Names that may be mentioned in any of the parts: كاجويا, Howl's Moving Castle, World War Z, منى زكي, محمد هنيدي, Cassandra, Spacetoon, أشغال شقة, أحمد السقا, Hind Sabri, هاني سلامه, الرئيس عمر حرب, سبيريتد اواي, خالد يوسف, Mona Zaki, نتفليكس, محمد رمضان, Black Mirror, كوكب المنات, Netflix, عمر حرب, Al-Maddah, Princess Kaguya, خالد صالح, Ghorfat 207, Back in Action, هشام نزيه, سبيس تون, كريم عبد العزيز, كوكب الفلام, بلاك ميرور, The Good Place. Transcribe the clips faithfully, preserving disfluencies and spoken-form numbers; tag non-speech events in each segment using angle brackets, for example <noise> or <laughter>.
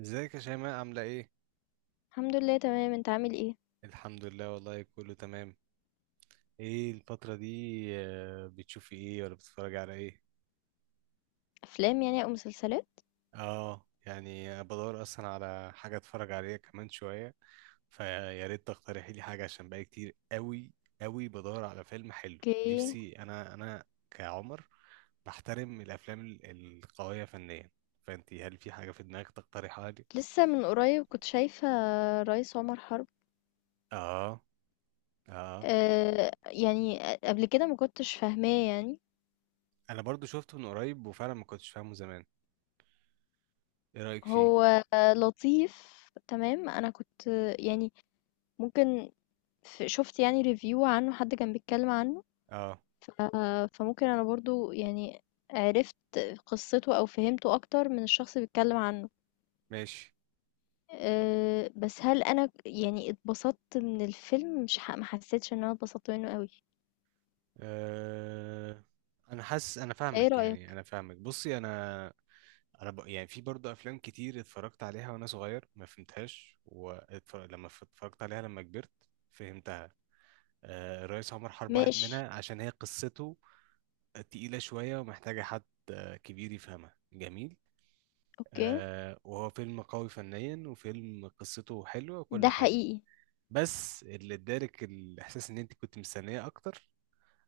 ازيك يا شيماء عاملة ايه؟ الحمد لله تمام. انت عامل ايه؟ الحمد لله والله كله تمام. ايه الفترة دي؟ آه، بتشوفي ايه ولا بتتفرجي على ايه؟ افلام يعني او مسلسلات. اه، يعني أنا بدور اصلا على حاجة اتفرج عليها كمان شوية، فيا ريت تقترحي لي حاجة عشان بقى كتير قوي قوي بدور على فيلم حلو، اوكي. نفسي انا انا كعمر بحترم الافلام ال- القوية فنيا، فانتي هل في حاجة في دماغك تقترحها لي؟ لسه من قريب كنت شايفة رئيس عمر حرب. اه، اه، أه، يعني قبل كده ما كنتش فاهماه يعني. انا برضو شفته من قريب وفعلا ما كنتش فاهمه زمان. ايه رأيك فيه؟ هو لطيف، تمام. انا كنت يعني ممكن، ف- شفت يعني ريفيو عنه، حد كان بيتكلم عنه. اه، ف- فممكن انا برضو يعني عرفت قصته او فهمته اكتر من الشخص اللي بيتكلم عنه. ماشي. آآ، بس هل أنا ك يعني اتبسطت من الفيلم؟ مش ح ما حسيتش إن أنا اتبسطت منه أوي. أه... انا حاسس انا أنت إيه فاهمك، يعني رأيك؟ انا فاهمك، بصي انا، انا ب... يعني في برضه افلام كتير اتفرجت عليها وانا صغير ما فهمتهاش، واتفرج... لما ف- اتفرجت عليها لما كبرت فهمتها. أه... الريس عمر حرب واحد ماشي، منها عشان هي قصته تقيلة شوية ومحتاجة حد كبير يفهمها. جميل. أوكي، أه... وهو فيلم قوي فنيا، وفيلم قصته حلوة وكل ده حاجة، حقيقي، بس اللي ادالك الاحساس ان انت كنت مستنية اكتر،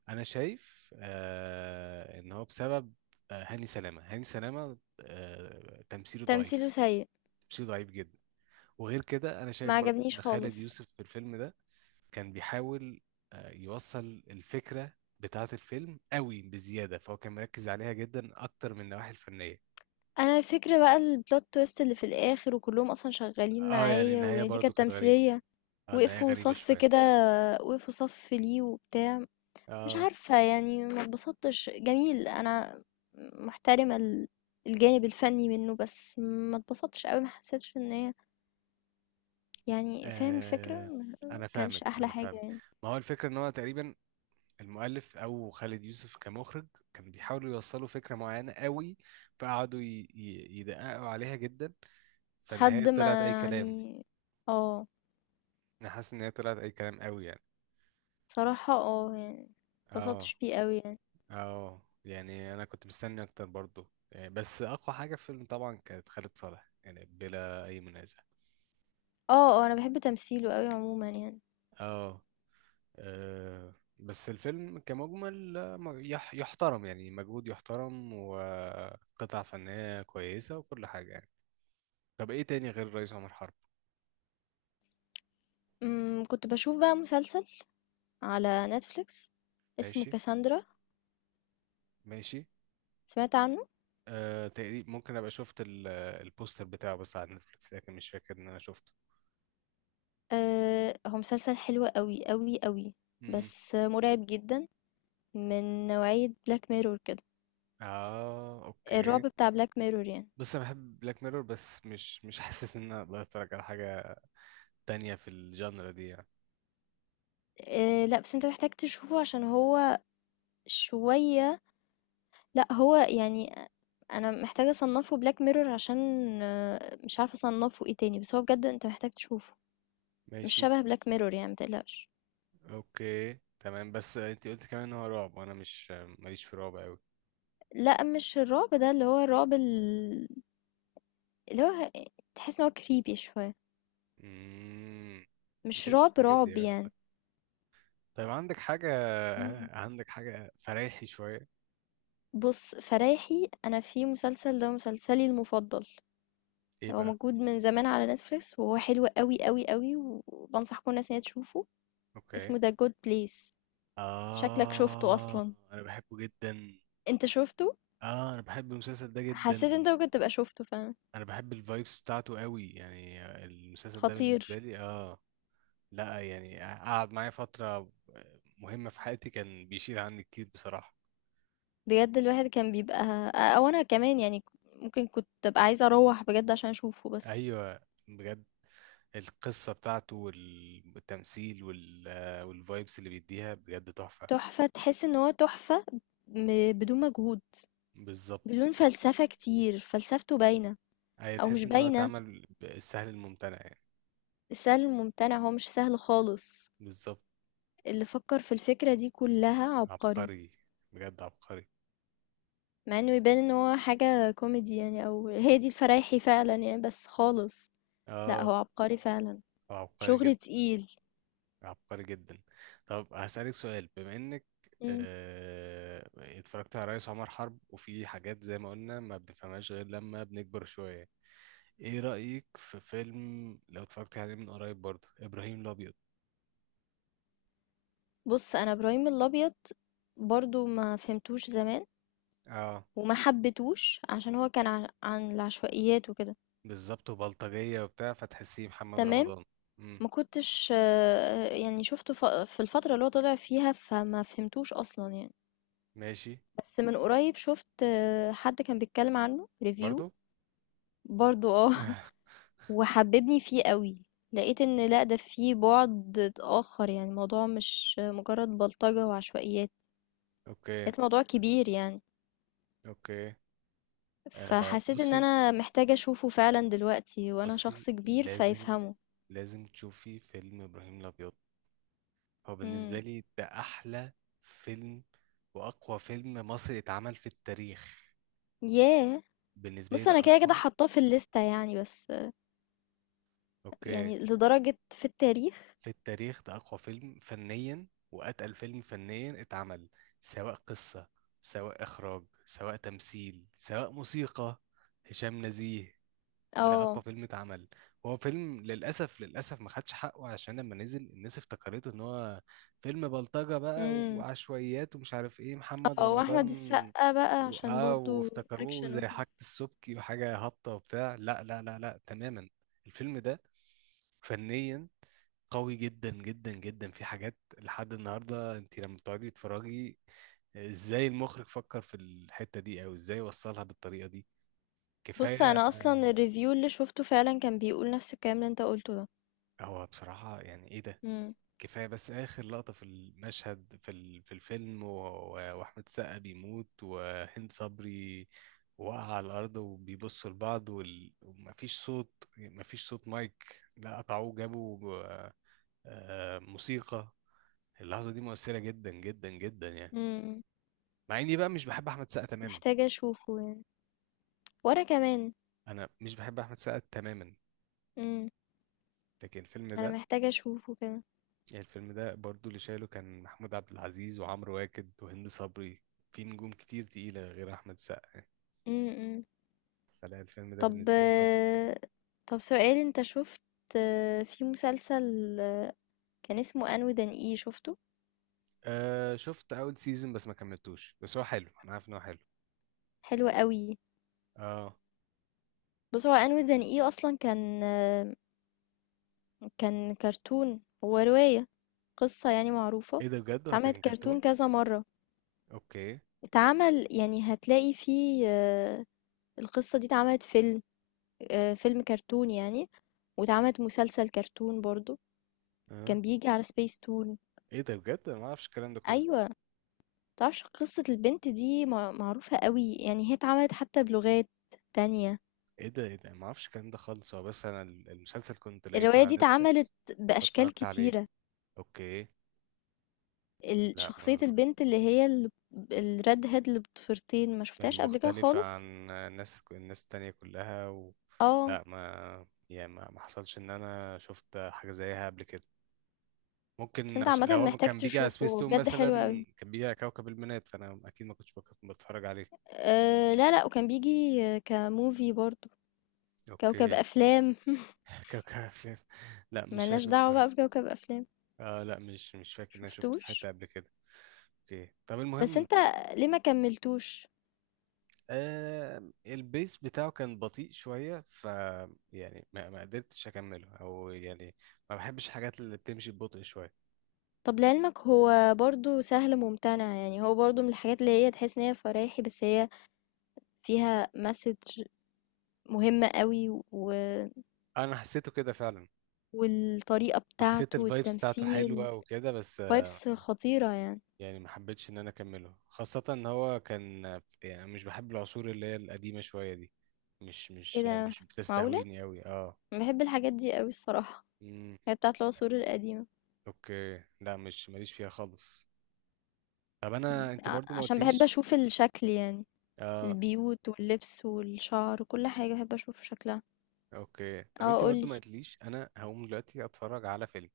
انا شايف آه ان هو بسبب آه هاني سلامه، هاني سلامه آه تمثيله تمثيله ضعيف، سيء، تمثيله ضعيف جدا. وغير كده انا ما شايف برضو عجبنيش ان خالد خالص. يوسف في الفيلم ده كان بيحاول آه يوصل الفكره بتاعه الفيلم قوي بزياده، فهو كان مركز عليها جدا اكتر من النواحي الفنيه. أنا الفكرة بقى الplot twist اللي في الآخر وكلّهم أصلًا شغالين اه، يعني معايا، النهايه وإن دي برضو كانت كانت غريبه، تمثيلية، اه النهايه وقفوا غريبه صف شويه. كده، وقفوا صف ليه وبتاع، مش اه، عارفة يعني، ما اتبسطتش. جميل، أنا محترمة ال الجانب الفني منه، بس ما اتبسطتش أوي، ما حسيتش إن هي يعني، فاهم الفكرة، آه، ما انا كانش فاهمك أحلى انا حاجة فاهمك. يعني. ما هو الفكره ان هو تقريبا المؤلف او خالد يوسف كمخرج كان بيحاولوا يوصلوا فكره معينه قوي، فقعدوا ي- ي- يدققوا عليها جدا، فالنهايه حد طلعت ما اي كلام. يعني، اه، انا حاسس ان هي طلعت اي كلام قوي يعني. صراحة اه يعني اه، مبسطتش بيه قوي يعني. اه يعني انا كنت مستني اكتر برضو يعني، بس اقوى حاجه في الفيلم طبعا كانت خالد صالح يعني، بلا اي منازع. اه اه، أنا بحب تمثيله قوي عموما يعني. اه. آه، بس الفيلم كمجمل آه، م- يح- يحترم، يعني مجهود يحترم وقطع فنية كويسة وكل حاجة يعني. طب ايه تاني غير الرئيس عمر حرب؟ أمم، كنت بشوف بقى مسلسل على نتفليكس اسمه ماشي، كاساندرا، ماشي. سمعت عنه؟ آه، تقريبا ممكن ابقى شفت ال- البوستر بتاعه بس على نتفليكس، لكن مش فاكر ان انا شفته. أه، هو مسلسل حلو قوي قوي قوي، امم، بس مرعب جدا، من نوعية بلاك ميرور كده، اه، الرعب اوكي. بتاع بلاك ميرور يعني. بص انا بحب بلاك ميرور، بس مش مش <laughs> حاسس ان انا اقدر اتفرج على حاجه تانية في الجانرا دي يعني. أه لا، بس انت محتاج تشوفه عشان هو شوية، لأ هو يعني، أ أنا محتاجة أصنّفه Black Mirror عشان، آآ، مش عارفة أصنّفه إيه تاني، بس هو بجد أنت محتاج تشوفه، مش ماشي. شبه Black Mirror يعني، ما تقلقش. اوكي تمام، بس انت قلت كمان ان هو رعب وانا مش ماليش في رعب قوي. لأ مش الرعب ده، اللي هو الرعب ال اللي هو ه تحس إن هو creepy شوية، امم. مش ماليش في رعب الحاجات دي رعب أوي يعني. عامة. طيب عندك حاجه إمم. عندك حاجه فريحي شويه؟ بُص، فرايحي أنا في مسلسل، ده مسلسلي المفضل، ايه هو بقى؟ موجود من زمان على Netflix وهو حلو أوي أوي أوي، وبانصح كل الناس إن هي تشوفه، اوكي. اسمه The Good Place. شكلك شُفته آه، أصلًا، أنا بحبه جدا. أنت شُفته؟ آه، أنا بحب المسلسل ده حسيت جدا. انت ممكن تبقى شُفته فعلًا، أنا بحب الفايبس بتاعته قوي يعني، المسلسل ده بالنسبة خطير، لي آه لا يعني قعد معايا فترة مهمة في حياتي، كان بيشيل عني كتير بصراحة. بجد الواحد كان بيبقى، أو أنا كمان يعني، ك ممكن كنت أبقى عايزة أروّح بجد عشان أشوفه بس، أيوة، بجد. القصة بتاعته والتمثيل وال والفايبس اللي بيديها بجد تحفة. تحفة، تحس إن هو تحفة م بدون مجهود، بالظبط. بدون فلسفة كتير، فلسفته باينة أيوة أو مش تحس إن هو باينة، اتعمل بالسهل الممتنع يعني. السهل الممتنع هو مش سهل خالص، بالظبط. اللي فكّر في الفكرة دي كلّها عبقري، عبقري، بجد عبقري. مع إنه يبان إن هو حاجة كوميدي يعني، أو هي دي الفرايحي فعلًا يعني، بس خالص، لأ هو اه، عبقري فعلًا، هو عبقري جدا، شغل تقيل. عبقري جدا. طب هسألك سؤال، بما انك إمم. آه، اتفرجت على رئيس عمر حرب، وفي حاجات زي ما قلنا ما بنفهمهاش غير لما بنكبر شوية، ايه رأيك في فيلم لو اتفرجت عليه من قريب برضه ابراهيم الابيض؟ بُص، أنا إبراهيم الأبيض برضه ما فهمتوش زمان، اه. وما حبيتهوش عشان هو كان عن عن العشوائيات وكده، بالظبط، وبلطجية وبتاع فتحسيه محمد تمام، رمضان. امم، ما كنتش آه، يعني شُفته ف في الفترة اللي هو طلع فيها، فما فهمتوش أصلًا يعني، ماشي، بس من قريب شُفت آه، حد كان بيتكلم عنه review، برضه. برضه آه، <laughs> <laughs> وحببني فيه أوي، لقيت إن لأ، ده فيه بُعد آخر يعني، الموضوع مش مجرد بلطجة وعشوائيات، اوكي، لقيت الموضوع كبير يعني. اوكي. آه، فحسيت إن بصي أنا محتاجة أشوفه فعلًا دلوقتي، وأنا شخص بصي كبير لازم فيفهمه. لازم تشوفي فيلم ابراهيم الابيض. هو إمم. بالنسبة لي ده أحلى فيلم وأقوى فيلم مصري اتعمل في التاريخ، ياه! بالنسبة لي بُص ده أنا كده كده أقوى. حاطاه في الليستة يعني، بس أوكي. يعني لدرجة في التاريخ؟ في التاريخ ده أقوى فيلم فنيا وأتقل فيلم فنيا اتعمل، سواء قصة سواء إخراج سواء تمثيل سواء موسيقى. هشام نزيه. ده آه. اقوى فيلم اتعمل. هو فيلم للاسف، للاسف ما خدش حقه عشان لما نزل الناس افتكرته ان هو فيلم بلطجة بقى إمم. وعشوائيات ومش عارف ايه محمد آه، وأحمد رمضان السقا بقى و... عشان اه برضه وافتكروه أكشن زي وكده. حاجة السبكي وحاجة هابطة وبتاع. لا، لا، لا، لا، تماما. الفيلم ده فنيا قوي جدا جدا جدا، في حاجات لحد النهارده انت لما بتقعدي تتفرجي ازاي المخرج فكر في الحتة دي، او ازاي وصلها بالطريقة دي. بُص كفاية. أنا أصلًا الreview اللي شُفته فعلًا كان بيقول نفس الكلام اللي أنت قُلته ده. هو بصراحة يعني ايه ده. إمم. كفاية بس آخر لقطة في المشهد في ال- في الفيلم و- و- وأحمد السقا بيموت وهند صبري وقع على الأرض وبيبصوا لبعض وال- ومفيش صوت، مفيش صوت مايك، لا قطعوه جابوا آه، موسيقى. اللحظة دي مؤثرة جدا جدا جدا يعني. إمم. مع إني بقى مش بحب أحمد السقا تماما. محتاجة أشوفه يعني. وأنا كمان. أنا مش بحب أحمد السقا تماما. إمم. لكن الفيلم أنا ده محتاجة أشوفه كده. يعني الفيلم ده برضو اللي شايله كان محمود عبد العزيز وعمرو واكد وهند صبري. في نجوم كتير تقيلة غير أحمد سقا يعني. إمم، إمم. فلا الفيلم ده طب، بالنسبة لي. طب طب سؤال، انت شفت في مسلسل كان اسمه انو دان اي؟ شفته؟ آه، شفت أول سيزون بس ما كملتوش، بس هو حلو أنا عارف إن هو حلو. حلو قوي. اه، بص، هو انو دان اي اصلا كان كان كرتون، هو رواية، قصة يعني معروفة، إيه ده بجد هو اتعملت كان كرتون كرتون؟ كذا مرة، أوكي. اتعمل يعني، هتلاقي فيه آه، القصة دي اتعملت فيلم، آه، فيلم كرتون يعني، واتعملت مسلسل كرتون برضو، اه، كان بيجي على سبيس تون. إيه ده بجد أنا ما أعرفش الكلام ده كله. ايوه، تعرفش قصة البنت دي مع- معروفة قوي يعني، هي اتعملت حتى بلغات تانية، إيه ده، إيه ده، ما أعرفش الكلام ده خالص. هو بس أنا ال- المسلسل كنت لقيته الرواية دي على اتعملت نتفليكس بأشكال فاتفرجت عليه. كتيرة، أوكي. ال- لا شخصية ما البنت اللي هي الريد هيد اللي بطفرتين، ما شفتهاش قبل كده المختلفة خالص. عن الناس الناس التانية كلها و... اه، لا، ما يعني ما ما حصلش ان انا شفت حاجة زيها قبل كده. بس ممكن انت عشان عامة لو هو محتاج كان بيجي على تشوفه، سبيس هو تون بجد مثلا، حلو قوي. كان بيجي على كوكب المنات فانا اكيد ما كنتش بك- بتفرج عليه. أه لا لا، وكان بيجي آه، كموفي برضو، كوكب اوكي. أفلام <laughs> <laughs> كوكب الفلام. لا، مش ملناش فاكره دعوة بقى بصراحة. بكوكب أفلام. آه، لا، مش مش فاكر ان انا شفته في حتة شفتوش؟ قبل كده. اوكي طب بس المهم. انت ليه ما كملتوش؟ آه، البيس بتاعه كان بطيء شوية، ف يعني ما, ما قدرتش أكمله، أو يعني ما بحبش الحاجات اللي بتمشي ببطء شوية. طَب لعلمك هو برضه سهل ممتنع، يعني هو برضه من الحاجات اللي هي تحس إن هي فرايحي، بس هي فيها message مهم أوي، و أنا حسيته كده فعلا، والطريقة وحسيت بتاعته الفايبس بتاعته والتمثيل، حلوة وكده، بس آه، vibes خطيرة يعني. يعني ما حبيتش إن أنا أكمله، خاصة إن هو كان آه، يعني أنا مش بحب العصور اللي هي القديمة شوية دي، مش إيه مش آه، ده، مش معقولة! بتستهويني أوي أه أنا باحب الحاجات دي أوي الصراحة، مم. هي بتاعة العصور القديمة، أوكي، لا، مش ماليش فيها خالص. طب أنا أنت ع برضو ما عشان باحب قلتليش. أشوف الشكل يعني، اه، البيوت واللبس والشعر وكل حاجة باحب أشوف شكلها. اوكي طب آه انت قُل برضو لي. ما قلتليش. انا هقوم دلوقتي اتفرج على فيلم.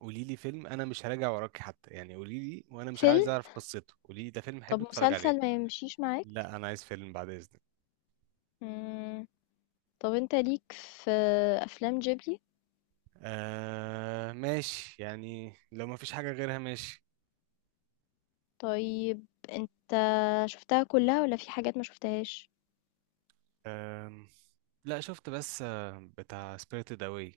قولي لي فيلم، انا مش هراجع وراكي حتى يعني، قولي لي، وانا مش عايز فيلم؟ اعرف قصته، قولي لي ده فيلم طَب حلو اتفرج عليه. مسلسل ما يمشيش معاك؟ لا، انا عايز فيلم بعد اذنك. إمم. طب انت ليك في افلام جيبلي؟ آه ماشي، يعني لو ما فيش حاجه غيرها ماشي. طيب انت شفتها كلها ولا في حاجات ما شفتهاش؟ آه، لا شفت، بس آه بتاع سبيريتد اواي.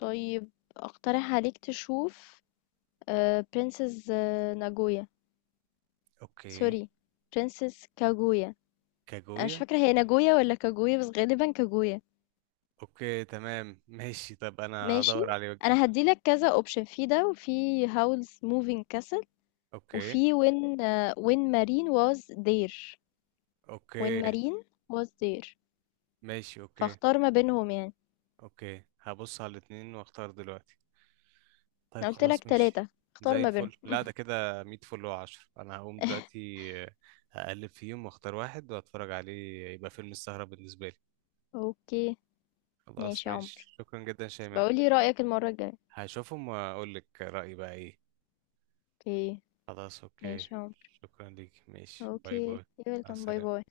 طيب، اقترح عليك تشوف برنسس ناجويا، اوكي. سوري، برنسس كاجويا، انا مش كاجويا. فاكره هي ناجويا ولا كاجويا، بس غالبا كاجويا. اوكي تمام ماشي، طب انا ماشي، هدور عليه واجيب. انا هديلك كذا اوبشن، في ده، وفي هاولز موفينج كاسل، اوكي. وفي وين وين مارين واز دير، وين اوكي. مارين واز دير، ماشي اوكي. فاختار ما بينهم يعني. اوكي، هبص على الاتنين واختار دلوقتي. طيب انا قلت لك خلاص ماشي، ثلاثة، اختار زي ما بينهم. الفل، لا ده كده مية فل وعشر. انا هقوم دلوقتي <laughs> اقلب فيهم واختار واحد واتفرج عليه يبقى فيلم السهرة بالنسبة لي. اوكي، خلاص ماشي يا عمر، ماشي، شكرا جدا يا شيماء. بقول لي رأيك المرة الجاية. هشوفهم واقول لك رأيي بقى ايه. اوكي، خلاص اوكي. ماشي يا عمر. شكرا ليك، ماشي، اوكي باي باي. يا، مع ويلكم، باي باي. السلامة.